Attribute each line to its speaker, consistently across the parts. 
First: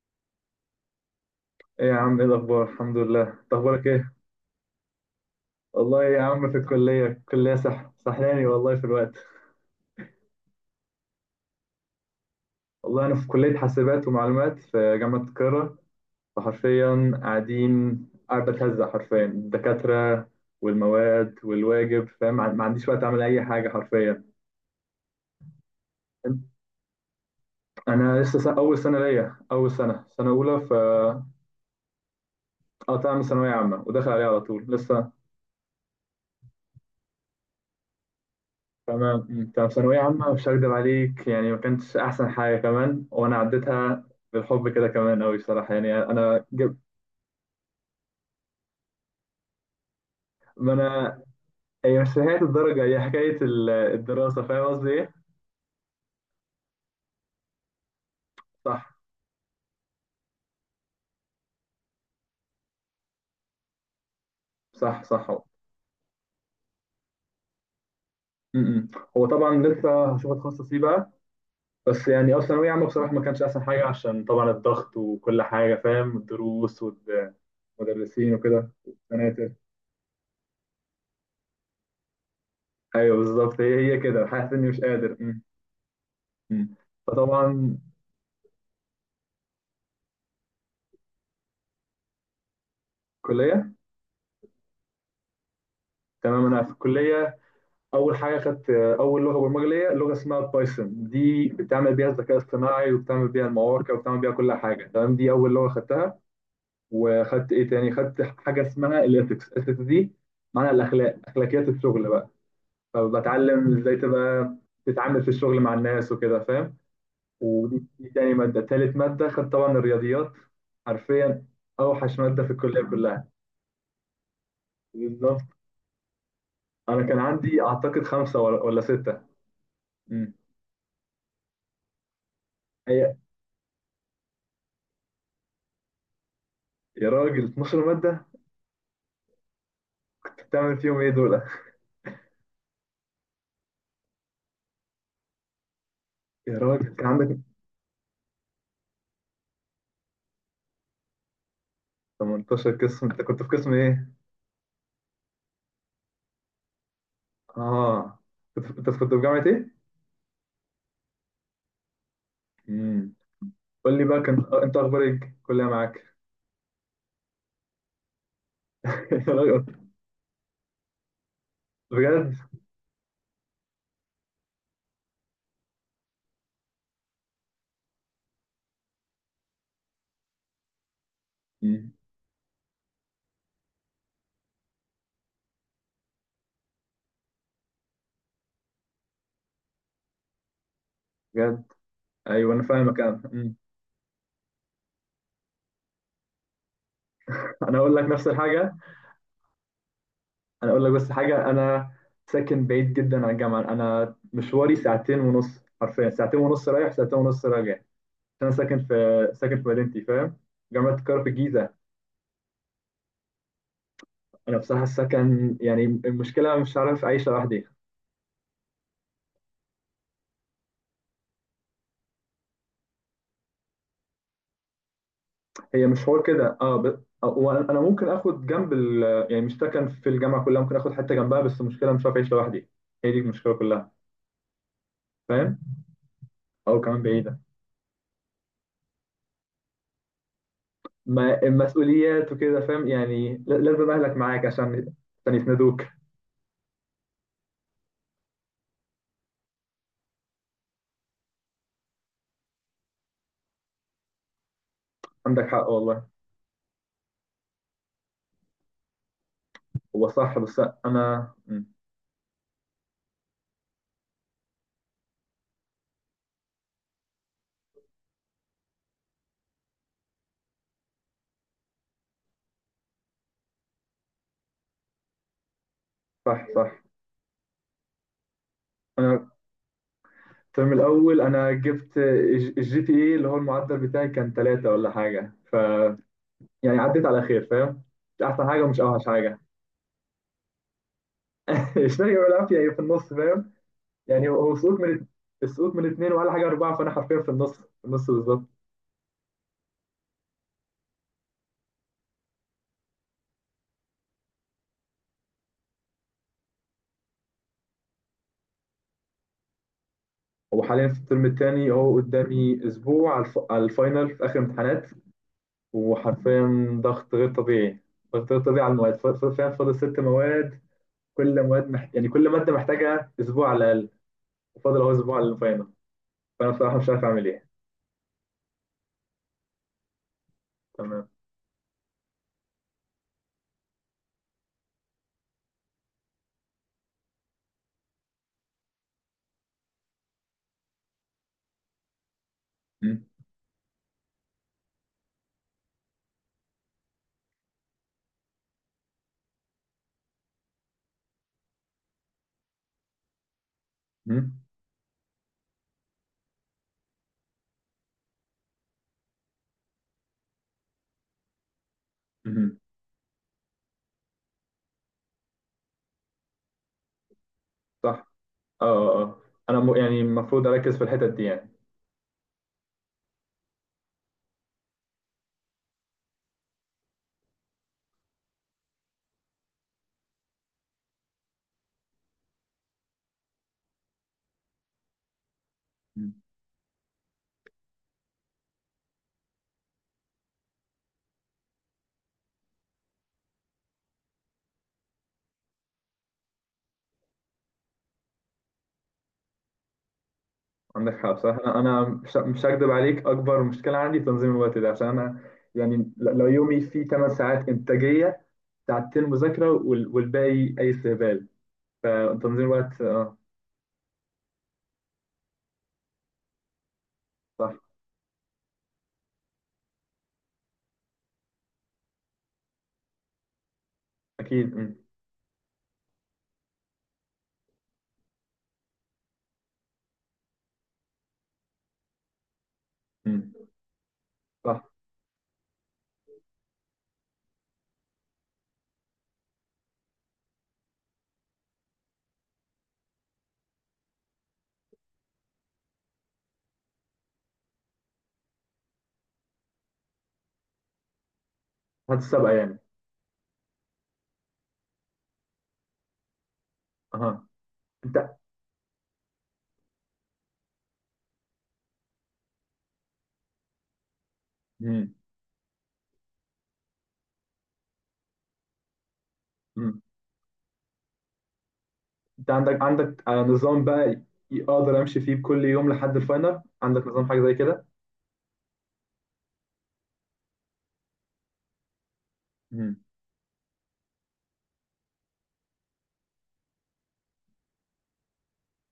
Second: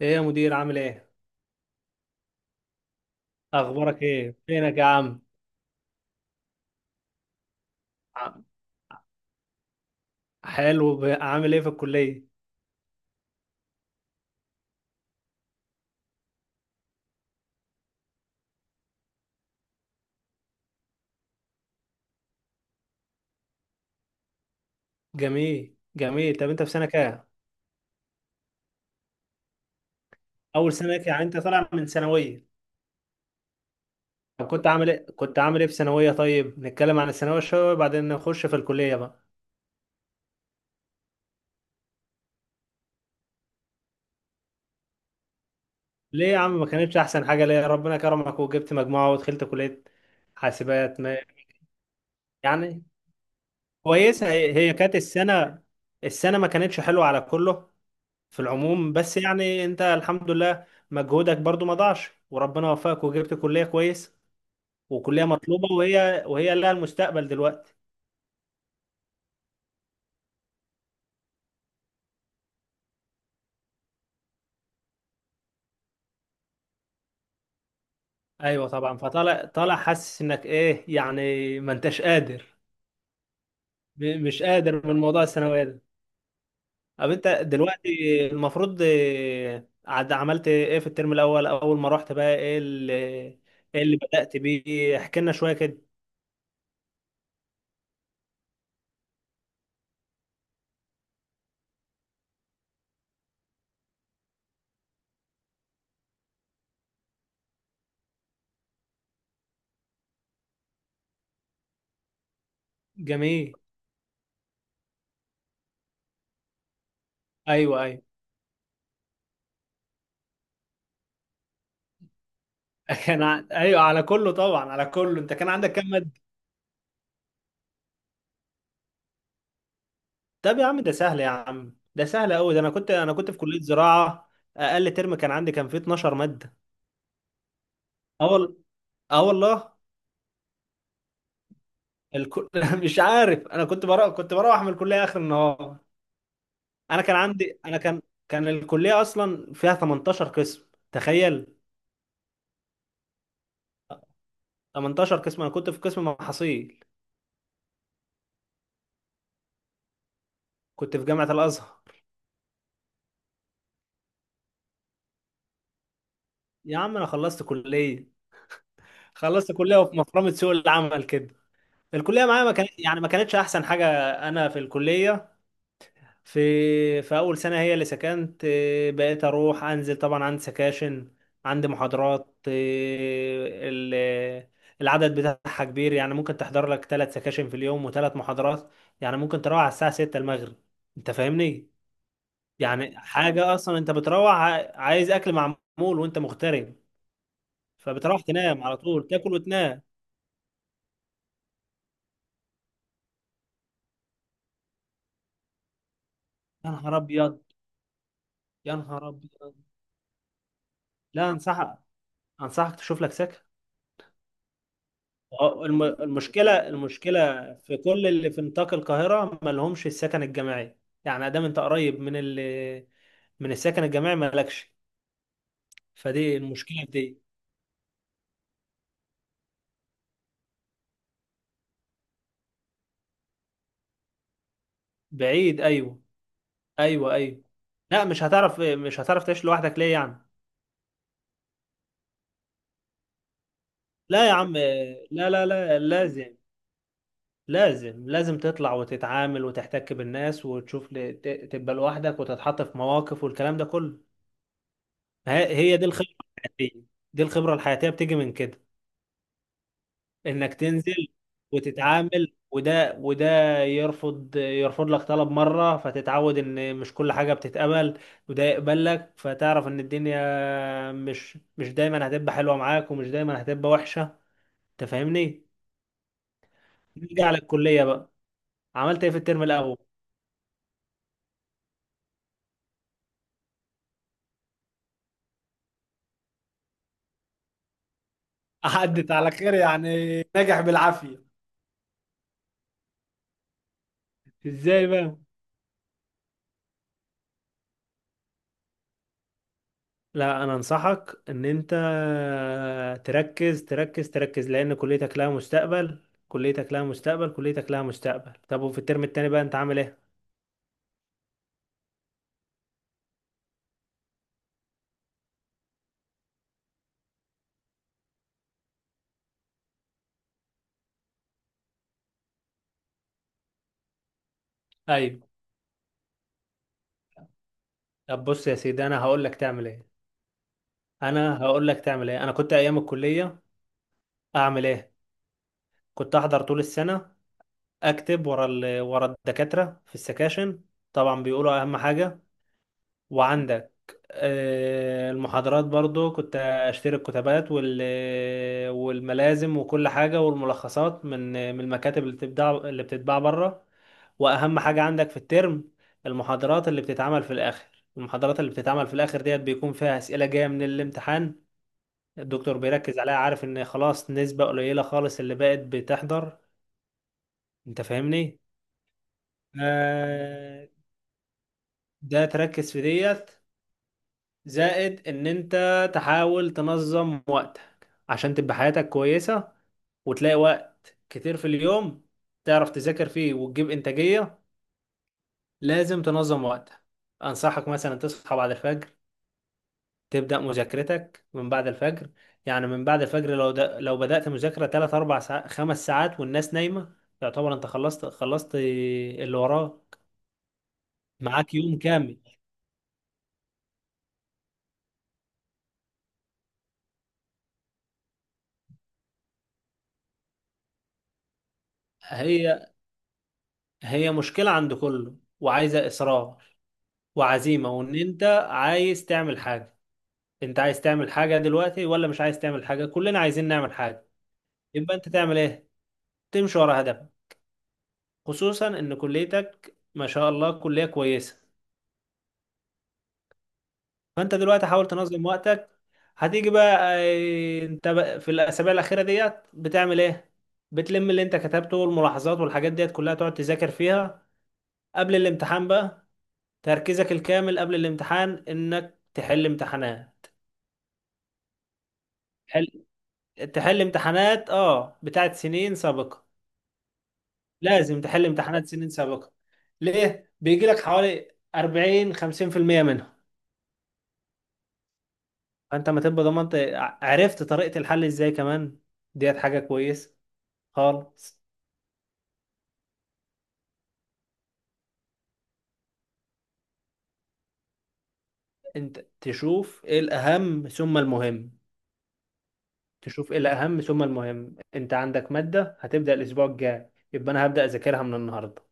Speaker 1: ايه يا مدير، عامل ايه؟
Speaker 2: ايه يا عم، ايه الاخبار؟ الحمد لله. انت اخبارك
Speaker 1: اخبارك
Speaker 2: ايه؟
Speaker 1: ايه؟ فينك يا عم؟
Speaker 2: والله يا عم في الكليه سح
Speaker 1: عم-
Speaker 2: سحلاني والله في الوقت.
Speaker 1: حلو. عامل ايه في الكليه؟
Speaker 2: والله انا في كليه حاسبات ومعلومات في جامعه القاهره. فحرفيا قاعد بتهزق حرفيا الدكاتره والمواد والواجب، فاهم؟ ما عنديش وقت اعمل اي حاجه حرفيا.
Speaker 1: جميل، جميل. طب انت في سنه كام؟
Speaker 2: انا لسه سنة، اول سنه ليا اول سنه سنه اولى
Speaker 1: اول سنه ليك، يعني
Speaker 2: فقطعت
Speaker 1: انت طالع من ثانويه؟
Speaker 2: من ثانويه عامه وداخل عليها على
Speaker 1: طب
Speaker 2: طول لسه.
Speaker 1: كنت عامل ايه في ثانويه؟ طيب نتكلم عن الثانويه شويه وبعدين نخش في الكليه بقى.
Speaker 2: تمام. مم. طب ثانوية عامة مش هكدب عليك، يعني ما كانتش أحسن حاجة، كمان وأنا عديتها بالحب كده كمان أوي صراحة، يعني
Speaker 1: ليه يا
Speaker 2: أنا
Speaker 1: عم ما
Speaker 2: جبت.
Speaker 1: كانتش احسن حاجه؟ ليه؟ ربنا كرمك وجبت مجموعه ودخلت كليه
Speaker 2: ما
Speaker 1: حاسبات ما.
Speaker 2: أنا هي مش حكاية
Speaker 1: يعني
Speaker 2: الدرجة، هي حكاية ال-
Speaker 1: كويسه.
Speaker 2: الدراسة
Speaker 1: هي
Speaker 2: فاهم
Speaker 1: هي
Speaker 2: قصدي
Speaker 1: كانت
Speaker 2: إيه؟
Speaker 1: السنه، ما كانتش حلوه على كله في العموم.
Speaker 2: صح،
Speaker 1: بس يعني انت الحمد لله مجهودك برضو ما ضاعش وربنا وفقك وجبت كلية كويس.
Speaker 2: صح،
Speaker 1: وكلية
Speaker 2: صح.
Speaker 1: مطلوبة، وهي لها المستقبل دلوقتي.
Speaker 2: م-م. هو طبعا لسه هشوف أتخصص إيه بقى. بس يعني أه، ثانوية عامة بصراحة ما كانتش أحسن حاجة عشان طبعا الضغط وكل حاجة، فاهم؟ الدروس والمدرسين
Speaker 1: ايوه
Speaker 2: وكده
Speaker 1: طبعا. فطالع
Speaker 2: والسناتر.
Speaker 1: طالع حاسس انك ايه، يعني ما انتش قادر.
Speaker 2: أيوه بالظبط. هي كده
Speaker 1: مش
Speaker 2: حاسس إني مش
Speaker 1: قادر من
Speaker 2: قادر.
Speaker 1: موضوع الثانوية ده.
Speaker 2: م-م.
Speaker 1: طب انت
Speaker 2: فطبعا،
Speaker 1: دلوقتي المفروض، عملت ايه في الترم الاول اول ما رحت بقى؟ ايه اللي،
Speaker 2: كلية،
Speaker 1: بدأت بيه؟ احكي لنا شوية كده.
Speaker 2: تمام انا في الكليه، اول حاجه خدت اول لغه برمجه ليا، لغه اسمها بايثون. دي بتعمل بيها الذكاء الاصطناعي وبتعمل بيها المواقع وبتعمل بيها كل حاجه، تمام. دي اول لغه خدتها. وخدت ايه تاني، خدت حاجه اسمها الاثكس. الاثكس دي معناها الاخلاق، اخلاقيات الشغل بقى.
Speaker 1: جميل.
Speaker 2: فبتعلم ازاي تبقى تتعامل في الشغل مع الناس وكده، فاهم.
Speaker 1: ايوه،
Speaker 2: ودي
Speaker 1: ايوه.
Speaker 2: دي تاني ماده، تالت ماده خدت طبعا الرياضيات، حرفيا اوحش ماده في الكليه كلها.
Speaker 1: ايوه، على كله طبعا. على كله انت
Speaker 2: بالظبط.
Speaker 1: كان عندك كام؟
Speaker 2: انا كان عندي اعتقد خمسه ولا سته. مم.
Speaker 1: طب يا عم ده سهل، يا عم ده سهل قوي. ده انا كنت،
Speaker 2: هي
Speaker 1: في كلية زراعة. اقل ترم كان عندي، فيه 12 مادة.
Speaker 2: يا راجل 12 مادة!
Speaker 1: اه وال- اه والله.
Speaker 2: بتعمل فيهم ايه دول؟
Speaker 1: الكل... مش عارف. انا كنت بروح، من الكلية اخر النهار.
Speaker 2: يا راجل
Speaker 1: انا
Speaker 2: كان
Speaker 1: كان
Speaker 2: عندك
Speaker 1: عندي، انا كان الكلية اصلا فيها 18 قسم. تخيل!
Speaker 2: 18 قسم! انت كنت في قسم ايه؟
Speaker 1: 18 قسم. انا كنت في قسم محاصيل.
Speaker 2: اه، انت كنت في جامعة ايه؟
Speaker 1: كنت في جامعة الازهر.
Speaker 2: امم. قول لي بقى، كان انت اخبار ايه، الكلية معاك؟
Speaker 1: يا عم انا خلصت كلية.
Speaker 2: يا
Speaker 1: خلصت
Speaker 2: راجل!
Speaker 1: كلية، وفي مفرمة سوق العمل كده. الكلية
Speaker 2: بجد؟
Speaker 1: معايا ما كانت، يعني ما كانتش احسن حاجة. انا في الكلية، في اول سنه هي اللي سكنت. بقيت اروح انزل، طبعا عندي سكاشن، عندي
Speaker 2: مم.
Speaker 1: محاضرات. العدد بتاعها كبير. يعني ممكن تحضر لك ثلاث سكاشن في اليوم وثلاث محاضرات. يعني ممكن تروح على الساعه 6 المغرب. انت
Speaker 2: بجد.
Speaker 1: فاهمني؟
Speaker 2: ايوه انا
Speaker 1: يعني
Speaker 2: فاهمك. انا
Speaker 1: حاجه
Speaker 2: مم.
Speaker 1: اصلا انت بتروح عايز اكل معمول، وانت مغترب.
Speaker 2: انا اقول لك
Speaker 1: فبتروح
Speaker 2: نفس
Speaker 1: تنام
Speaker 2: الحاجة.
Speaker 1: على طول، تاكل وتنام.
Speaker 2: انا اقول لك بس حاجة، انا ساكن بعيد جدا عن الجامعة. انا مشواري ساعتين ونص، حرفيا ساعتين ونص
Speaker 1: يا
Speaker 2: رايح
Speaker 1: نهار
Speaker 2: ساعتين
Speaker 1: ابيض!
Speaker 2: ونص راجع، عشان انا
Speaker 1: يا
Speaker 2: ساكن
Speaker 1: نهار
Speaker 2: في
Speaker 1: ابيض!
Speaker 2: مدينتي فاهم؟ جامعة القاهرة في
Speaker 1: لا،
Speaker 2: الجيزة.
Speaker 1: انصحك، تشوف لك سكن.
Speaker 2: انا بصراحه السكن
Speaker 1: اه.
Speaker 2: يعني المشكله انا مش عارف
Speaker 1: المشكلة
Speaker 2: اعيش لوحدي.
Speaker 1: في كل اللي في نطاق القاهرة ما لهمش السكن الجماعي. يعني ادام انت قريب من ال، السكن الجماعي ما لكش.
Speaker 2: هي مش حوار
Speaker 1: فدي
Speaker 2: كده اه،
Speaker 1: المشكلة في
Speaker 2: ب...
Speaker 1: دي.
Speaker 2: وانا انا ممكن اخد جنب ال، يعني مش سكن في الجامعه كلها، ممكن اخد حته جنبها بس المشكله مش عارف اعيش لوحدي. هي دي المشكله كلها. فاهم،
Speaker 1: بعيد. ايوه،
Speaker 2: او كمان
Speaker 1: ايوه.
Speaker 2: بعيده.
Speaker 1: ايوه. لا، مش هتعرف، تعيش لوحدك. ليه يعني؟
Speaker 2: ما المسؤوليات وكده، فاهم؟ يعني لازم اهلك
Speaker 1: لا يا
Speaker 2: معاك
Speaker 1: عم.
Speaker 2: عشان
Speaker 1: لا،
Speaker 2: عشان
Speaker 1: لا، لا.
Speaker 2: يسندوك.
Speaker 1: لازم، لازم، لازم تطلع وتتعامل وتحتك بالناس، وتشوف، تبقى لوحدك وتتحط في مواقف والكلام ده كله.
Speaker 2: عندك حق
Speaker 1: هي دي
Speaker 2: والله.
Speaker 1: الخبرة الحياتية. دي الخبرة الحياتية بتيجي من كده،
Speaker 2: هو صح
Speaker 1: انك
Speaker 2: بس.
Speaker 1: تنزل
Speaker 2: انا مم.
Speaker 1: وتتعامل. وده يرفض، لك طلب مرة، فتتعود ان مش كل حاجة بتتقبل. وده يقبل لك، فتعرف ان الدنيا مش، دايما هتبقى حلوة معاك، ومش دايما هتبقى وحشة. انت فاهمني؟
Speaker 2: صح، صح.
Speaker 1: نيجي على الكلية بقى. عملت ايه في
Speaker 2: انا
Speaker 1: الترم الاول؟
Speaker 2: الترم الاول انا جبت الجي تي اي اللي هو المعدل بتاعي كان ثلاثة ولا حاجه، ف يعني عديت على خير، فاهم. مش احسن حاجه ومش اوحش
Speaker 1: عدت على
Speaker 2: حاجه.
Speaker 1: خير، يعني نجح بالعافية.
Speaker 2: الشهي والعافيه هي في النص، فاهم؟ يعني هو سقوط
Speaker 1: ازاي
Speaker 2: من،
Speaker 1: بقى؟
Speaker 2: السقوط من اتنين ولا حاجه اربعه، فانا حرفيا في النص، في النص بالظبط.
Speaker 1: لا، انا انصحك ان انت تركز، تركز، تركز، لان كليتك لها مستقبل. كليتك لها مستقبل. كليتك لها مستقبل. طب وفي الترم التاني بقى، انت عامل ايه؟
Speaker 2: وحاليا في الترم الثاني اهو، قدامي اسبوع على الفاينل في اخر امتحانات. وحرفيا ضغط غير طبيعي، ضغط غير طبيعي على المواد، فاهم؟ فاضل ست مواد. يعني كل ماده محتاجه اسبوع على الاقل، وفاضل اهو اسبوع على
Speaker 1: ايوه.
Speaker 2: الفاينل. فانا بصراحه مش عارف اعمل ايه.
Speaker 1: طب بص يا سيدي، انا هقول لك تعمل ايه.
Speaker 2: تمام.
Speaker 1: انا هقول لك تعمل ايه. انا كنت ايام الكليه. اعمل ايه؟ كنت احضر طول السنه، اكتب ورا الدكاتره في السكاشن. طبعا بيقولوا اهم حاجه.
Speaker 2: م-
Speaker 1: وعندك المحاضرات برضو كنت اشتري الكتابات والملازم وكل حاجة، والملخصات من، المكاتب اللي بتتباع، بره.
Speaker 2: م-
Speaker 1: واهم حاجة عندك في الترم المحاضرات اللي بتتعمل في الاخر. ديت بيكون فيها اسئلة جاية من الامتحان. الدكتور
Speaker 2: م-
Speaker 1: بيركز عليها، عارف ان خلاص نسبة قليلة خالص اللي بقت بتحضر. انت
Speaker 2: صح.
Speaker 1: فاهمني؟
Speaker 2: اه، اه، آه. انا يعني المفروض
Speaker 1: آه،
Speaker 2: اركز في الحتت دي يعني.
Speaker 1: ده تركز في ديت، زائد ان انت تحاول تنظم وقتك عشان تبقى حياتك كويسة، وتلاقي وقت كتير في اليوم تعرف تذاكر فيه وتجيب انتاجية. لازم
Speaker 2: مم.
Speaker 1: تنظم وقتك. انصحك مثلا تصحى بعد الفجر، تبدأ مذاكرتك من بعد الفجر. يعني من بعد الفجر، لو بدأت مذاكرة 3 4 ساعات 5 ساعات والناس نايمة، يعتبر انت خلصت. اللي وراك.
Speaker 2: عندك حق بصراحه.
Speaker 1: معاك
Speaker 2: انا
Speaker 1: يوم
Speaker 2: انا مش
Speaker 1: كامل.
Speaker 2: مش هكدب عليك، اكبر مشكله عندي تنظيم الوقت ده. عشان انا يعني لو يومي فيه 8 ساعات انتاجيه، ساعتين مذاكره والباقي اي استهبال. فتنظيم
Speaker 1: هي
Speaker 2: الوقت اه.
Speaker 1: هي مشكلة عند كله، وعايزة إصرار
Speaker 2: صح.
Speaker 1: وعزيمة، وان انت عايز تعمل حاجة. انت عايز تعمل حاجة دلوقتي ولا مش عايز تعمل حاجة؟ كلنا عايزين نعمل حاجة.
Speaker 2: اكيد، مم.
Speaker 1: يبقى انت تعمل ايه؟ تمشي ورا هدفك، خصوصا ان كليتك ما شاء الله كلية كويسة.
Speaker 2: مم.
Speaker 1: فانت
Speaker 2: صح.
Speaker 1: دلوقتي حاول تنظم وقتك. هتيجي بقى، انت بقى في الاسابيع الاخيرة ديت بتعمل ايه؟ بتلم اللي انت كتبته والملاحظات والحاجات ديت كلها تقعد تذاكر فيها قبل الامتحان بقى. تركيزك الكامل قبل الامتحان انك تحل امتحانات.
Speaker 2: هتسابقه يعني.
Speaker 1: تحل امتحانات بتاعت سنين سابقة.
Speaker 2: اها.
Speaker 1: لازم
Speaker 2: انت
Speaker 1: تحل امتحانات سنين سابقة. ليه؟ بيجي لك حوالي 40 50% منها.
Speaker 2: مم.
Speaker 1: فانت ما تبقى ضمنت، عرفت طريقة الحل ازاي كمان. ديت حاجة
Speaker 2: مم.
Speaker 1: كويسة خالص.
Speaker 2: انت عندك آه، نظام بقى، اقدر امشي فيه كل يوم لحد الفاينل؟ عندك نظام حاجه زي كده؟
Speaker 1: انت تشوف ايه الأهم ثم المهم.
Speaker 2: مم.
Speaker 1: تشوف ايه الأهم ثم المهم. انت عندك مادة هتبدأ الأسبوع الجاي، يبقى انا هبدأ أذاكرها من النهاردة،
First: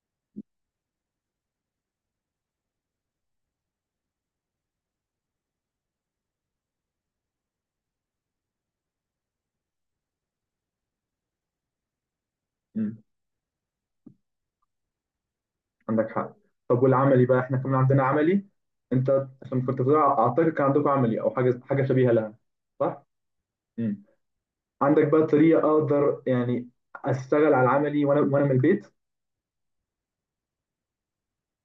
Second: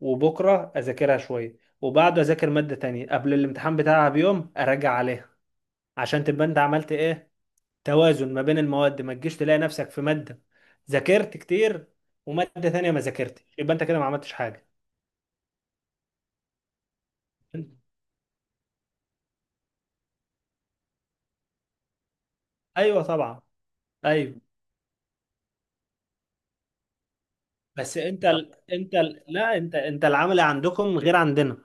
Speaker 1: وبكرة أذاكرها شوية، وبعده أذاكر مادة تانية. قبل الامتحان بتاعها بيوم أراجع عليها، عشان تبقى انت عملت ايه؟ توازن ما بين المواد. ما تجيش تلاقي نفسك في مادة ذاكرت كتير، ومادة تانية
Speaker 2: مم.
Speaker 1: ما ذاكرتش، يبقى انت كده ما عملتش حاجة.
Speaker 2: عندك حق. طب والعملي بقى احنا كمان عندنا عملي. انت عشان كنت بتقول اعتقد كان عندكم عملي او حاجه شبيهه لها،
Speaker 1: ايوه
Speaker 2: صح؟
Speaker 1: طبعا.
Speaker 2: امم.
Speaker 1: ايوه.
Speaker 2: عندك بقى طريقه اقدر يعني اشتغل على
Speaker 1: بس
Speaker 2: العملي وانا وانا من البيت؟
Speaker 1: لا، انت العمل عندكم غير عندنا.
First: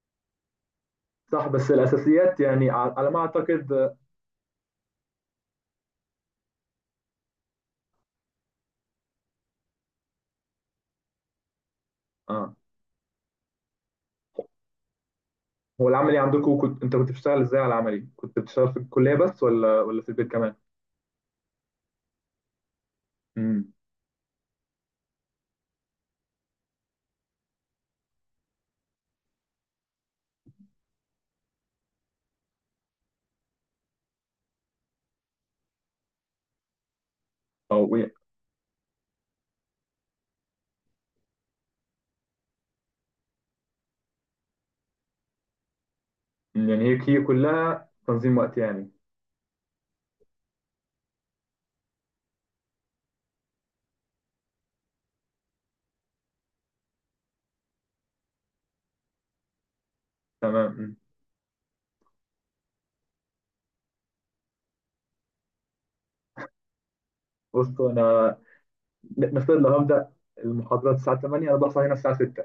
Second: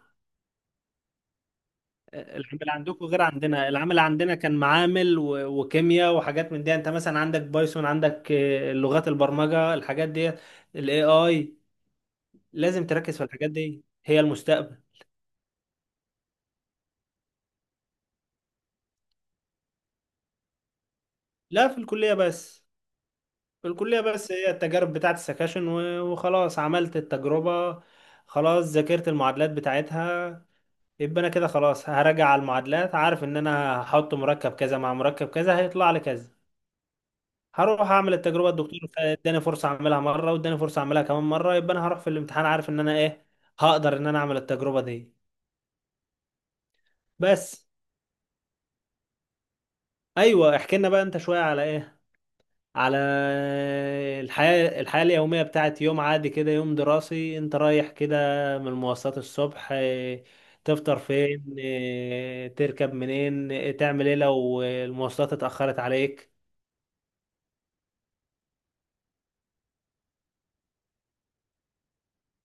Speaker 2: صح بس الاساسيات يعني، ع- على ما اعتقد.
Speaker 1: العمل عندنا كان معامل وكيمياء وحاجات من دي. انت مثلا عندك بايثون، عندك لغات البرمجة، الحاجات دي، الاي اي.
Speaker 2: اه.
Speaker 1: لازم تركز في الحاجات دي، هي المستقبل.
Speaker 2: هو العملي عندكم، انت كنت بتشتغل ازاي على العملي؟ كنت بتشتغل في الكليه بس ولا في البيت كمان؟
Speaker 1: لا، في الكلية بس. في
Speaker 2: امم.
Speaker 1: الكلية بس. هي التجارب بتاعت السكاشن وخلاص. عملت التجربة خلاص، ذاكرت المعادلات بتاعتها، يبقى انا كده خلاص هراجع على المعادلات، عارف ان انا هحط مركب كذا مع مركب كذا هيطلع لي كذا. هروح
Speaker 2: او إيه؟
Speaker 1: اعمل التجربة. الدكتور اداني فرصة اعملها مرة، واداني فرصة اعملها كمان مرة، يبقى انا هروح في الامتحان عارف ان انا ايه، هقدر ان انا اعمل التجربة دي.
Speaker 2: يعني هي
Speaker 1: بس.
Speaker 2: كلها تنظيم وقت يعني.
Speaker 1: ايوه، احكي لنا بقى انت شوية. على ايه؟ على الحياة اليومية بتاعت يوم عادي كده، يوم دراسي انت رايح كده من المواصلات الصبح. اه،
Speaker 2: تمام. مم.
Speaker 1: تفطر فين؟ اه، تركب منين؟ اه، تعمل ايه لو المواصلات اتأخرت عليك؟
Speaker 2: بصوا انا نفترض لو هبدا المحاضرات الساعه 8، انا بصحى هنا الساعه 6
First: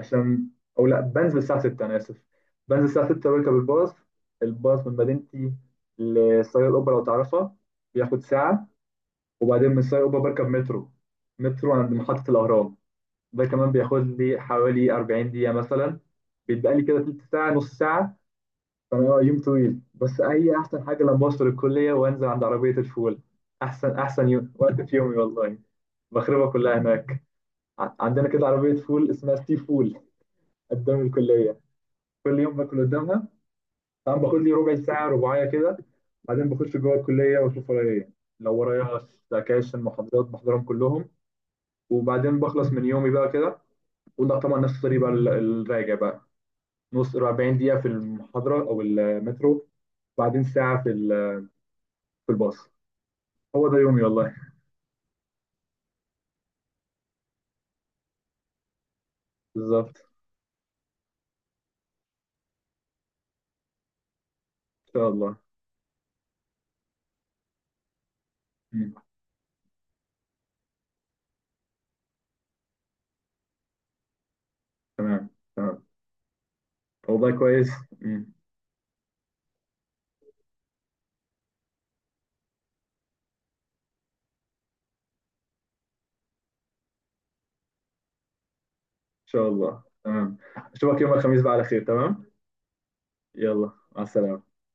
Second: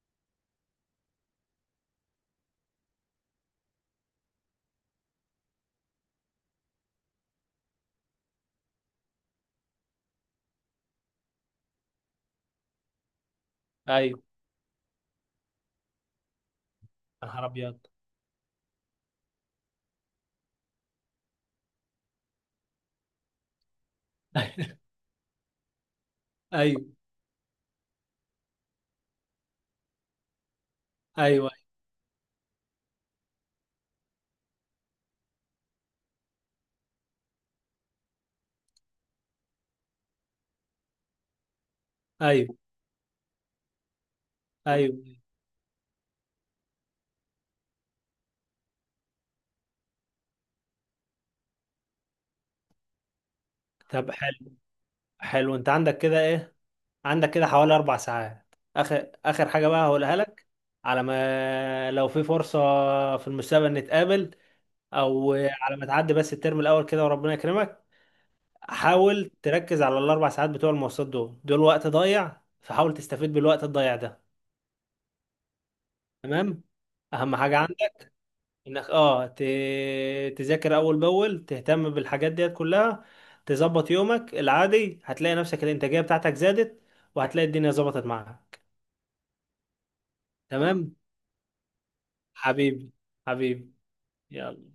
Speaker 2: عشان، او لا، بنزل الساعه 6. انا اسف، بنزل الساعه 6 بركب الباص. الباص من مدينتي لسرايا القبه لو تعرفها، بياخد ساعه. وبعدين من سرايا القبه بركب مترو، مترو عند محطه الاهرام، ده كمان بياخد
Speaker 1: ايوه.
Speaker 2: لي حوالي 40 دقيقه مثلا. بيتبقى لي كده تلت
Speaker 1: يا نهار
Speaker 2: ساعه، نص
Speaker 1: ابيض!
Speaker 2: ساعه. فانا آه، يوم طويل. بس هي احسن حاجه لما بوصل الكليه وانزل عند عربيه الفول، احسن احسن يوم وقت في يومي والله. بخربها كلها
Speaker 1: ايوه،
Speaker 2: هناك. عندنا كده عربيه فول اسمها سي فول قدام
Speaker 1: ايوه،
Speaker 2: الكليه، كل يوم باكل قدامها. طبعا باخد لي ربع ساعه رباعيه كده، بعدين بخش جوه الكليه واشوف ورايا ايه. لو ورايا سكاشن محاضرات بحضرهم كلهم، وبعدين
Speaker 1: ايوه،
Speaker 2: بخلص من يومي بقى كده. وده طبعا نفس الطريق بقى،
Speaker 1: ايوه.
Speaker 2: الراجع بقى، نص 40 دقيقه في المحاضره او المترو، بعدين ساعه في في الباص. هو ده يومي
Speaker 1: طب
Speaker 2: والله.
Speaker 1: حلو. حلو. انت عندك كده ايه؟ عندك كده حوالي 4 ساعات. اخر اخر حاجه بقى
Speaker 2: بالظبط.
Speaker 1: هقولها لك، على ما، لو في فرصه في المستقبل، نتقابل،
Speaker 2: ان شاء
Speaker 1: او
Speaker 2: الله.
Speaker 1: على ما تعدي بس الترم الاول كده وربنا يكرمك.
Speaker 2: مم.
Speaker 1: حاول تركز على ال4 ساعات بتوع المواصلات. دول دول وقت ضايع، فحاول تستفيد بالوقت الضايع ده.
Speaker 2: تمام. تمام.
Speaker 1: تمام.
Speaker 2: والله
Speaker 1: اهم حاجه
Speaker 2: كويس. مم.
Speaker 1: عندك
Speaker 2: ان
Speaker 1: انك، تذاكر اول باول، تهتم بالحاجات ديت كلها، تظبط يومك العادي، هتلاقي نفسك الانتاجيه بتاعتك زادت، وهتلاقي الدنيا ظبطت معاك.
Speaker 2: شاء الله. تمام.
Speaker 1: تمام.
Speaker 2: اشوفك يوم الخميس بقى على خير. تمام.
Speaker 1: حبيبي.
Speaker 2: يلا
Speaker 1: حبيبي.
Speaker 2: مع السلامه.
Speaker 1: يلا.